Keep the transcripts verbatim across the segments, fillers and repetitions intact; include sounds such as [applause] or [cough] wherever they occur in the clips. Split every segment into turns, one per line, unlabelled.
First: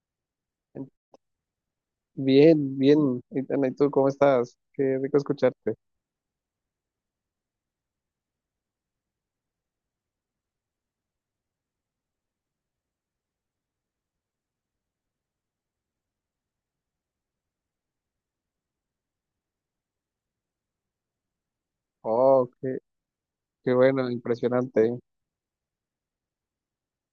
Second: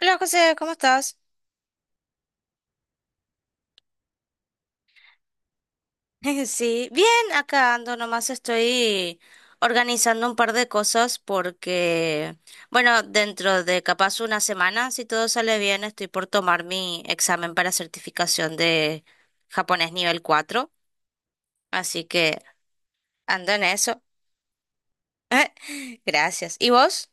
Hola José, ¿cómo estás?
Bien, bien. Itana, ¿y tú cómo estás? Qué rico escucharte.
[laughs] Sí, bien, acá ando, nomás estoy organizando un par de cosas porque, bueno, dentro de capaz una semana, si todo sale bien, estoy por tomar mi examen para certificación de japonés nivel cuatro. así que
Oh, qué,
ando en
qué
eso.
bueno, impresionante.
[laughs] Gracias. ¿Y vos?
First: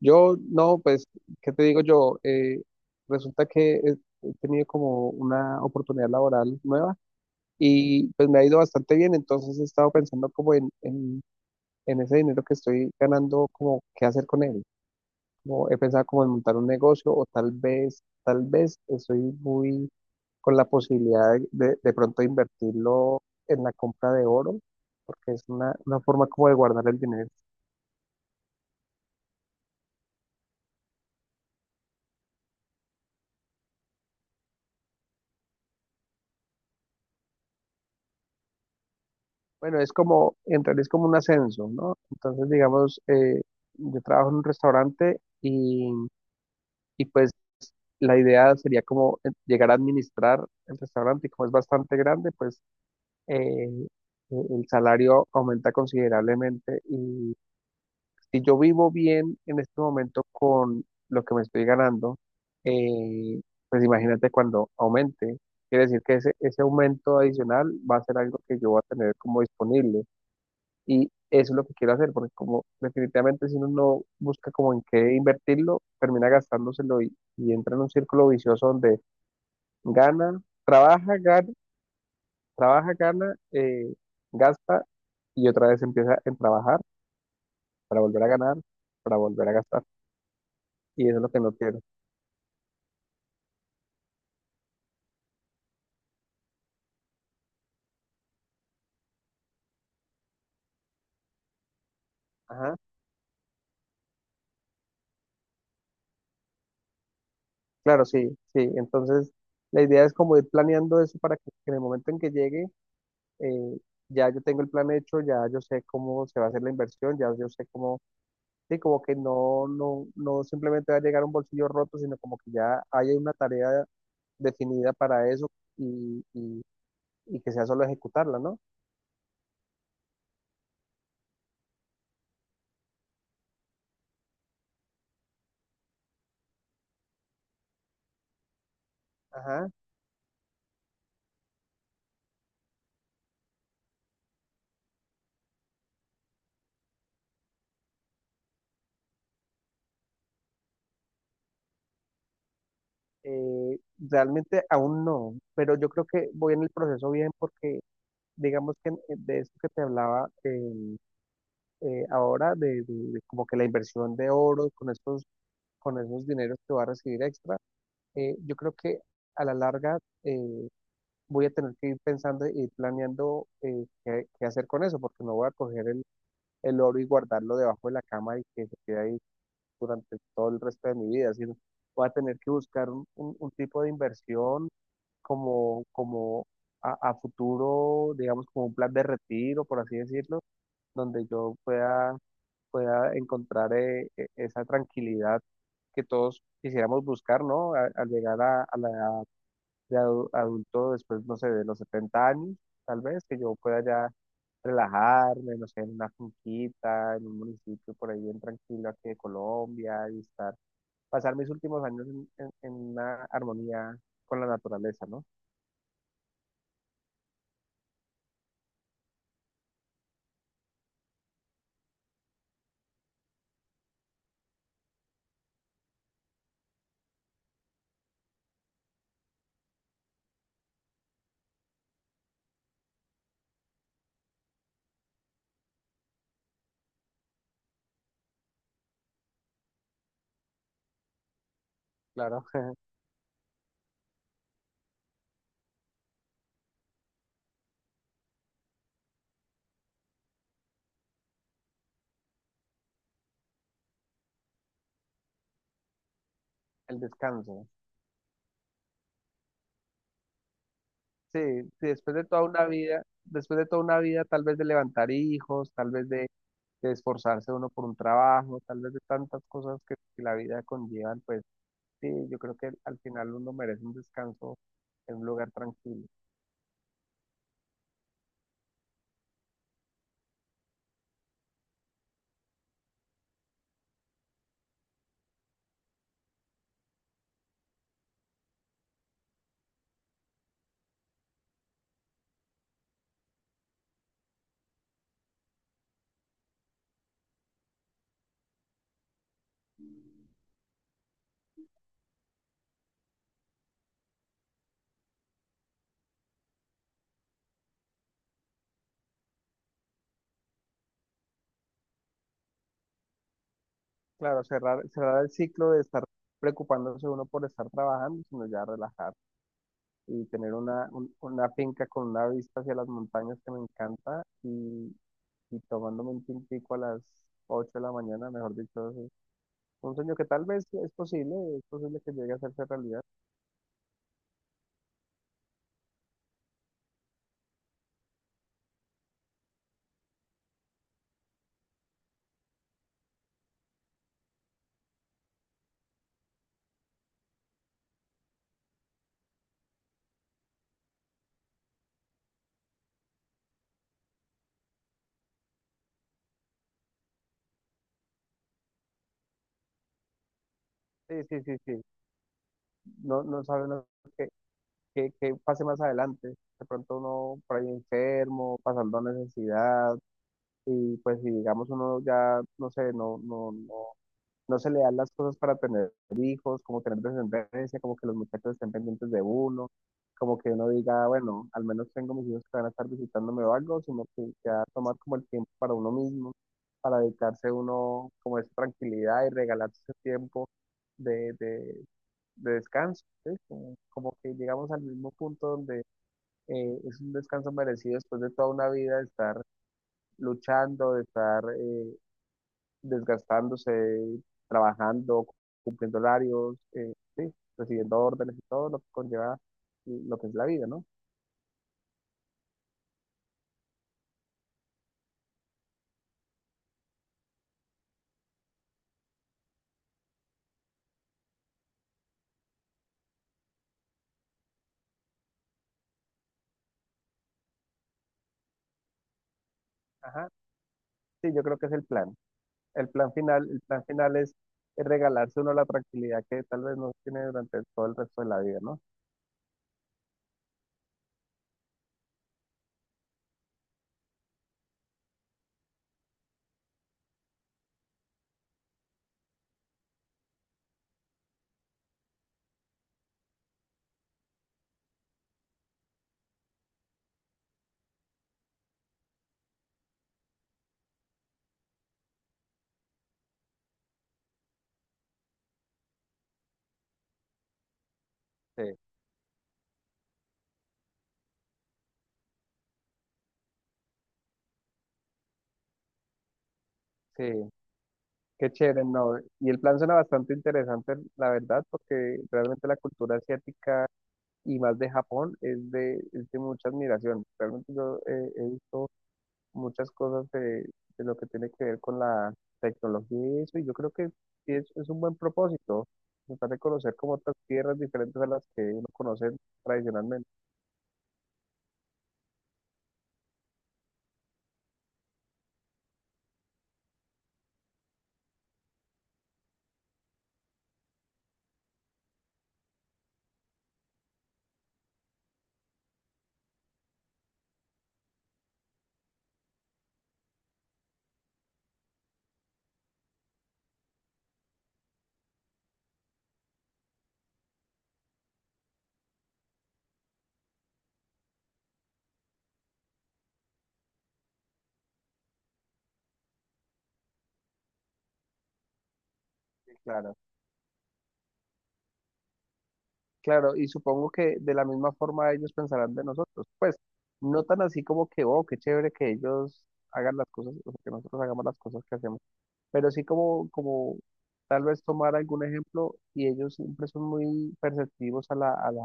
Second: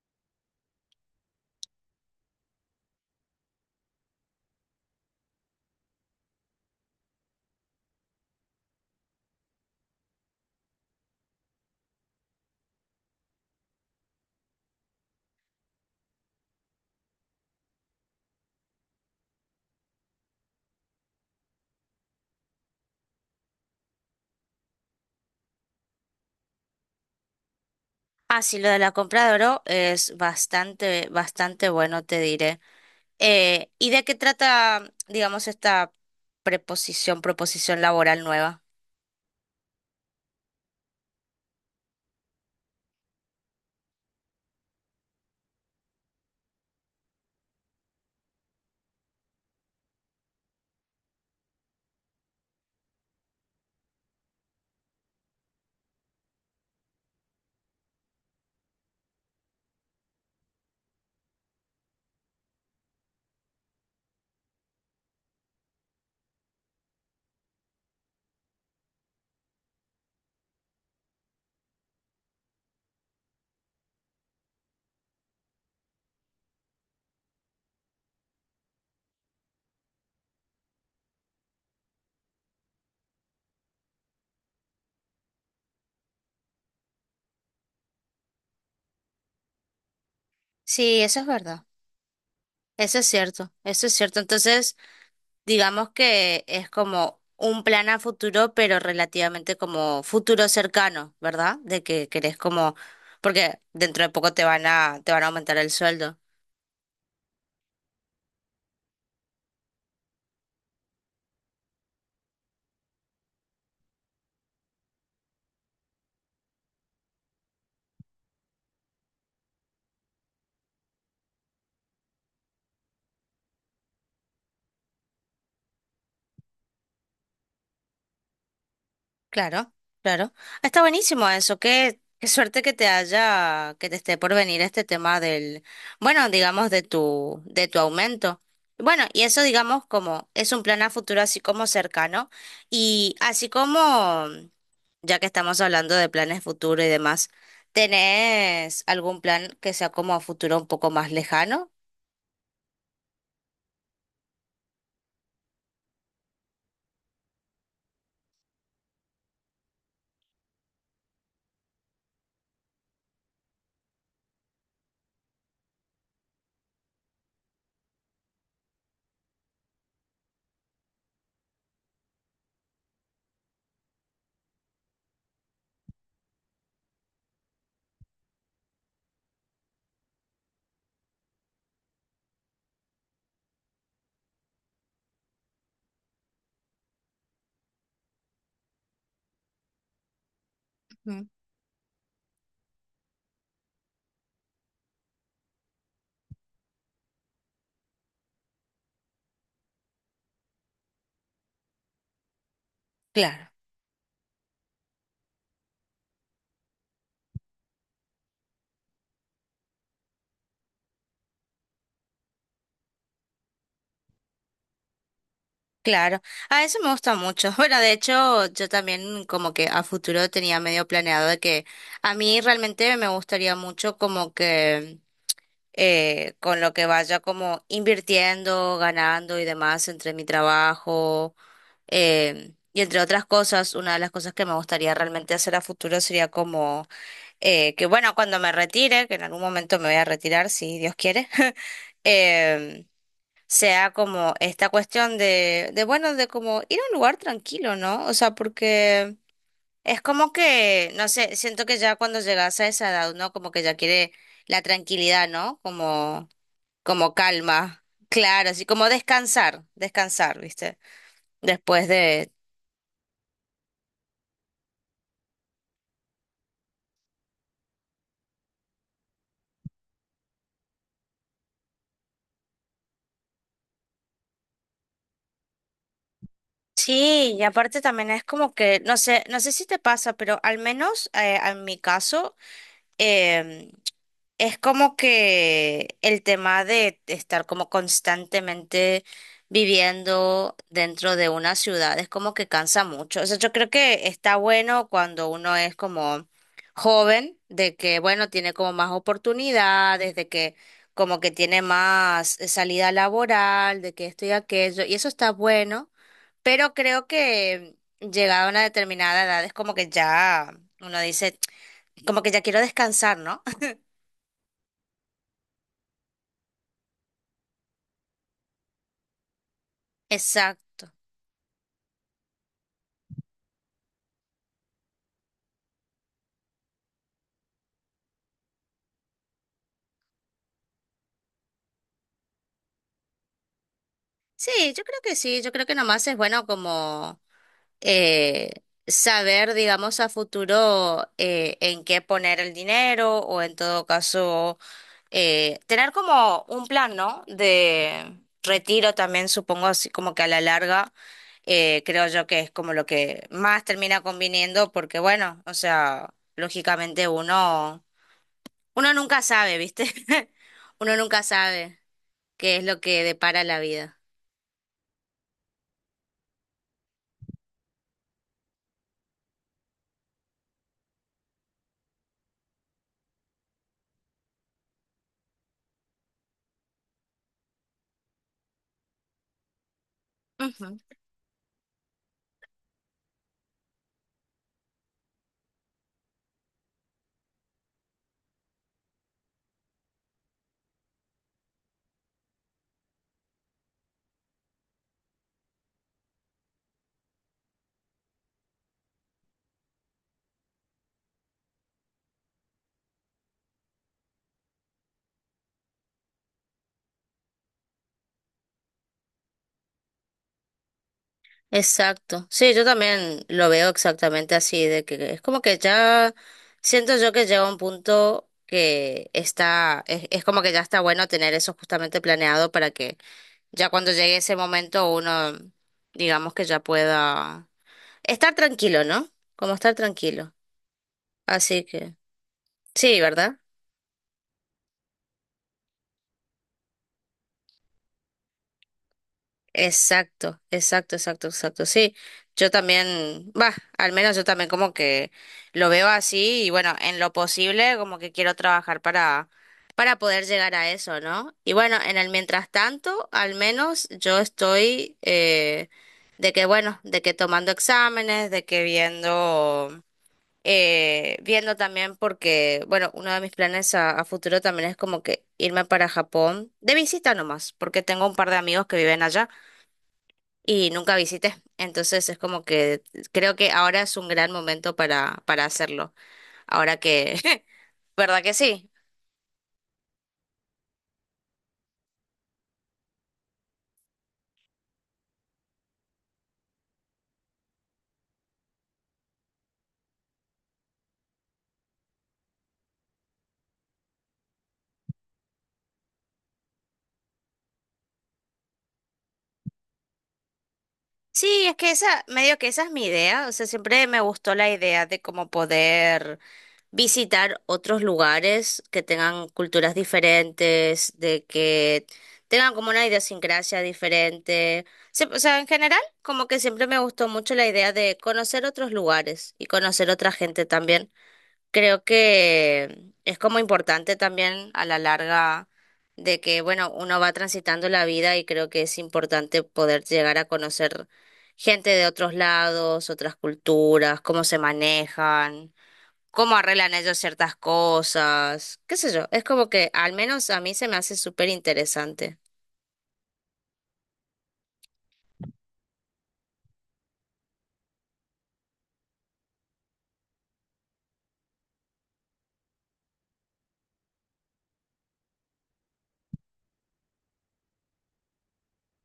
Yo, no, pues, ¿qué te digo yo? Eh, resulta que he, he tenido como una oportunidad laboral nueva y pues me ha ido bastante bien, entonces he estado pensando como en, en, en ese dinero que estoy ganando, como qué hacer con él. Como he pensado como en montar un negocio o tal vez, tal vez estoy muy con la posibilidad de, de, de pronto invertirlo en la compra de oro, porque es una, una forma como de guardar el dinero.
Ah, sí, lo de la compra de oro es bastante, bastante bueno, te diré. Eh, ¿y de qué trata, digamos, esta preposición, proposición laboral nueva?
Bueno, es como, en realidad es como un ascenso, ¿no? Entonces, digamos, eh, yo trabajo en un restaurante y, y pues la idea sería como eh, llegar a administrar el restaurante y como es bastante grande, pues eh, eh, el salario aumenta considerablemente y si yo vivo bien en este momento con lo que me estoy ganando, eh, pues imagínate cuando aumente. Quiere decir que ese, ese aumento adicional va a ser algo que yo voy a tener como disponible. Y eso es lo que quiero hacer, porque como definitivamente si uno no busca como en qué invertirlo, termina gastándoselo y, y entra en un círculo vicioso donde gana, trabaja, gana, trabaja, gana, eh, gasta y otra vez empieza en trabajar para volver a ganar, para volver a gastar.
Sí,
Y eso
eso
es
es
lo que no
verdad.
quiero.
Eso es cierto, eso es cierto. Entonces, digamos que es como un plan a futuro, pero relativamente como futuro cercano, ¿verdad? De que querés como,
Ajá,
porque dentro de poco te van a, te van a aumentar el sueldo.
claro, sí, sí. Entonces, la idea es como ir planeando eso para que en el momento en que llegue, eh, ya yo tengo el plan hecho, ya yo sé cómo se va a hacer la inversión, ya yo sé cómo, sí, como que no, no, no simplemente va a llegar un bolsillo roto, sino como que ya hay una tarea definida para eso y, y, y que sea solo ejecutarla, ¿no?
Claro, claro. Está buenísimo eso. Qué, qué suerte que te haya, que te esté por venir este tema del, bueno, digamos, de tu, de tu aumento. Bueno, y eso,
Ajá.
digamos, como es un plan a futuro así como cercano. Y así como, ya que estamos hablando de planes futuro y demás, ¿tenés algún plan que sea como a futuro un poco más lejano?
Eh, realmente aún no, pero yo creo que voy en el proceso bien porque, digamos que en- de esto que te hablaba, eh, eh, ahora de, de- de como que la inversión de oro con estos, con esos dineros que va a recibir extra, eh, yo creo que a la larga eh, voy a tener que ir pensando y ir planeando eh, qué, qué hacer con eso, porque no voy a coger el, el oro y guardarlo debajo de la cama y que se quede ahí durante todo el resto de mi vida, sino voy a tener que buscar un, un- un tipo de inversión como, como a a futuro, digamos, como un plan de retiro, por así decirlo donde
Ujú.
yo pueda pueda encontrar eh, e- esa tranquilidad que todos quisiéramos buscar, ¿no? A- Al llegar a, a la edad de adu- adulto, después, no sé, de los setenta años, tal vez, que
Claro.
yo pueda ya relajarme, no sé, en una finquita, en un municipio por ahí bien tranquilo aquí de Colombia y estar, pasar mis últimos años en, en- en una armonía con la naturaleza, ¿no?
Claro, a eso me gusta mucho. [laughs] Bueno, de hecho, yo también como que a futuro tenía medio planeado de que a mí realmente me gustaría mucho como que eh, con lo que vaya como invirtiendo, ganando y demás entre mi trabajo eh, y entre otras cosas, una de las cosas que me gustaría realmente hacer a futuro sería como eh, que bueno, cuando me retire, que en algún momento me voy a retirar si Dios quiere. [laughs]
Claro, [laughs]
em, sea como esta cuestión de, de, bueno, de como ir a un lugar tranquilo, ¿no? O sea, porque es como que, no sé, siento que ya cuando llegas a esa edad, ¿no? Como que ya quiere la tranquilidad, ¿no? Como,
el
como
descanso.
calma, claro, así como descansar, descansar, ¿viste?
Sí, sí,
Después
después de
de.
toda una vida, después de toda una vida, tal vez de levantar hijos, tal vez de de esforzarse uno por un trabajo, tal vez de tantas cosas que, que la vida conllevan, pues sí, yo creo que al final uno merece un descanso en un lugar tranquilo.
Sí, y aparte también es como que, no sé, no sé si te pasa, pero al menos eh, en mi caso, em, Es como que el tema de estar como constantemente viviendo dentro de una ciudad es como que cansa mucho. O sea, yo creo que está bueno cuando uno es como joven, de que, bueno, tiene como más oportunidades, de que como que tiene más eh, salida laboral, de que esto y aquello, y eso está bueno, pero creo que llegada a una determinada edad es como que ya uno dice, como que ya quiero descansar, ¿no?
Claro, cerrar, cerrar el ciclo de estar preocupándose uno por estar trabajando, sino ya relajar
[laughs]
y tener una,
Exacto.
un- una finca con una vista hacia las montañas que me encanta y, y tomándome un tintico a las ocho de la mañana, mejor dicho, es un sueño que tal vez es posible, es posible que llegue a hacerse realidad.
Sí, yo creo que sí, yo creo que nomás es bueno como eh, saber, digamos, a futuro eh, en qué poner el dinero o en todo caso eh, tener como un plan, ¿no? De retiro también, supongo, así como que a la larga eh, creo yo que es como lo que más termina conviniendo porque bueno, o sea, lógicamente uno, uno nunca sabe, ¿viste? [laughs] Uno
Sí,
nunca
sí, sí,
sabe
sí.
qué es lo que
No, no
depara la
saben
vida.
que, que pase más adelante. De pronto uno por ahí enfermo, pasando necesidad, y pues si digamos uno ya, no sé, no, no, no, no se le dan las cosas para tener hijos, como tener descendencia, como que los muchachos estén pendientes de uno, como que uno diga, bueno, al menos tengo mis hijos que van a estar visitándome o algo, sino que ya tomar como el tiempo para uno mismo, para dedicarse uno como a esa tranquilidad y regalarse ese tiempo de, de, de descanso, ¿sí? Como, como que llegamos al mismo punto donde eh, es un descanso merecido después de toda una vida de estar luchando, de estar eh, desgastándose, trabajando, cumpliendo horarios, eh, sí, recibiendo órdenes y todo lo que conlleva lo que es la vida, ¿no?
Exacto. Sí, yo también lo veo exactamente así, de que es como que ya siento yo que llega un punto que está, es, es como que ya está bueno tener eso justamente planeado para que ya cuando llegue ese momento uno, digamos que ya pueda estar tranquilo, ¿no? Como estar
Ajá.
tranquilo.
Sí, yo creo
Así
que es el
que,
plan. El
sí,
plan
¿verdad?
final, el plan final es es regalarse uno la tranquilidad que tal vez no tiene durante todo el resto de la vida, ¿no?
Exacto, exacto, exacto, exacto. Sí, yo también, va, al menos yo también como que lo veo así y bueno, en lo posible como que quiero trabajar para para poder llegar a eso, ¿no? Y bueno, en el mientras tanto, al menos yo estoy eh, de que bueno, de que tomando exámenes, de que viendo eh, viendo también porque bueno, uno de mis planes a, a futuro también es como que irme para Japón de visita nomás, porque tengo un par de amigos
Sí,
que viven allá y nunca visité. Entonces es como que creo que ahora es un gran momento para, para hacerlo. Ahora que, [laughs]
sí,
¿verdad que
qué
sí?
chévere, ¿no? Y el plan suena bastante interesante, la verdad, porque realmente la cultura asiática y más de Japón es de, es de mucha admiración. Realmente yo eh, he visto muchas cosas de, de lo que tiene que ver con la tecnología y eso, y yo creo que sí es, es un buen propósito, tratar de conocer como otras tierras diferentes a las que uno conoce tradicionalmente.
Sí, es que esa, medio que esa es mi idea. O sea, siempre me gustó la idea de cómo poder visitar otros lugares que tengan culturas diferentes, de que tengan como una idiosincrasia diferente. Sí, o sea, en general, como que siempre me gustó mucho la idea de conocer otros lugares y conocer otra gente también. Creo que es como importante también a la larga de que, bueno, uno va transitando la vida y creo que es importante poder llegar a conocer gente de otros lados, otras culturas, cómo se manejan, cómo arreglan ellos ciertas cosas, qué sé yo. Es como que
Sí,
al
claro,
menos a mí se me hace súper interesante.
claro, y supongo que de la misma forma ellos pensarán de nosotros, pues no tan así como que, oh, qué chévere que ellos hagan las cosas, o sea, que nosotros hagamos las cosas que hacemos pero sí como, como tal vez tomar algún ejemplo y ellos siempre son muy perceptivos a la, a la,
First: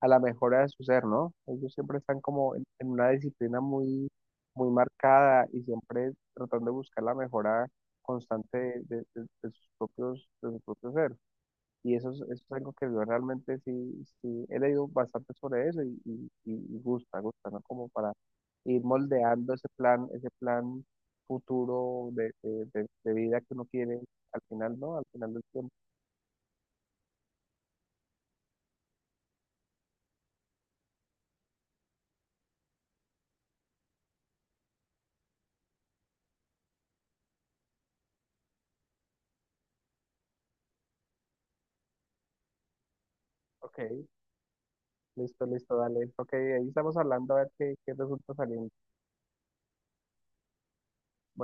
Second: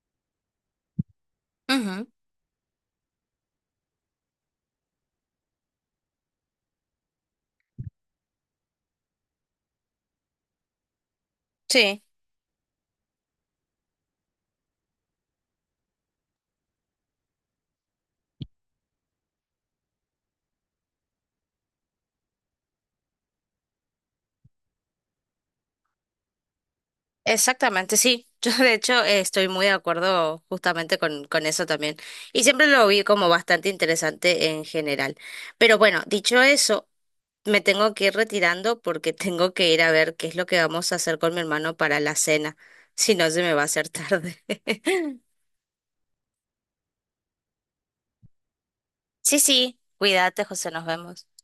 a la mejora de su ser, ¿no? Ellos siempre
Ujú,
están como en, en una disciplina muy, muy marcada y siempre tratando de buscar la mejora constante de, de- de sus propios, de su propio ser. Y
sí.
eso es, eso es algo que yo realmente sí, sí he leído bastante sobre eso y, y- y- y gusta, gusta, ¿no? Como para ir moldeando ese plan, ese plan futuro de, de- de- de vida que uno quiere al final, ¿no? Al final del tiempo.
Exactamente, sí. [laughs] Yo de hecho eh, estoy muy de acuerdo justamente con, con eso también. Y siempre lo vi como bastante interesante en general. Pero bueno, dicho eso, me tengo que ir retirando porque [laughs] tengo que ir a ver qué es lo que vamos a hacer con mi hermano para la cena. [laughs] Si no, se me va a
Ok,
hacer tarde. [laughs]
listo, listo, dale. Ok, ahí estamos hablando a ver qué, qué resulta saliendo.
Sí, sí, cuídate, José, nos vemos.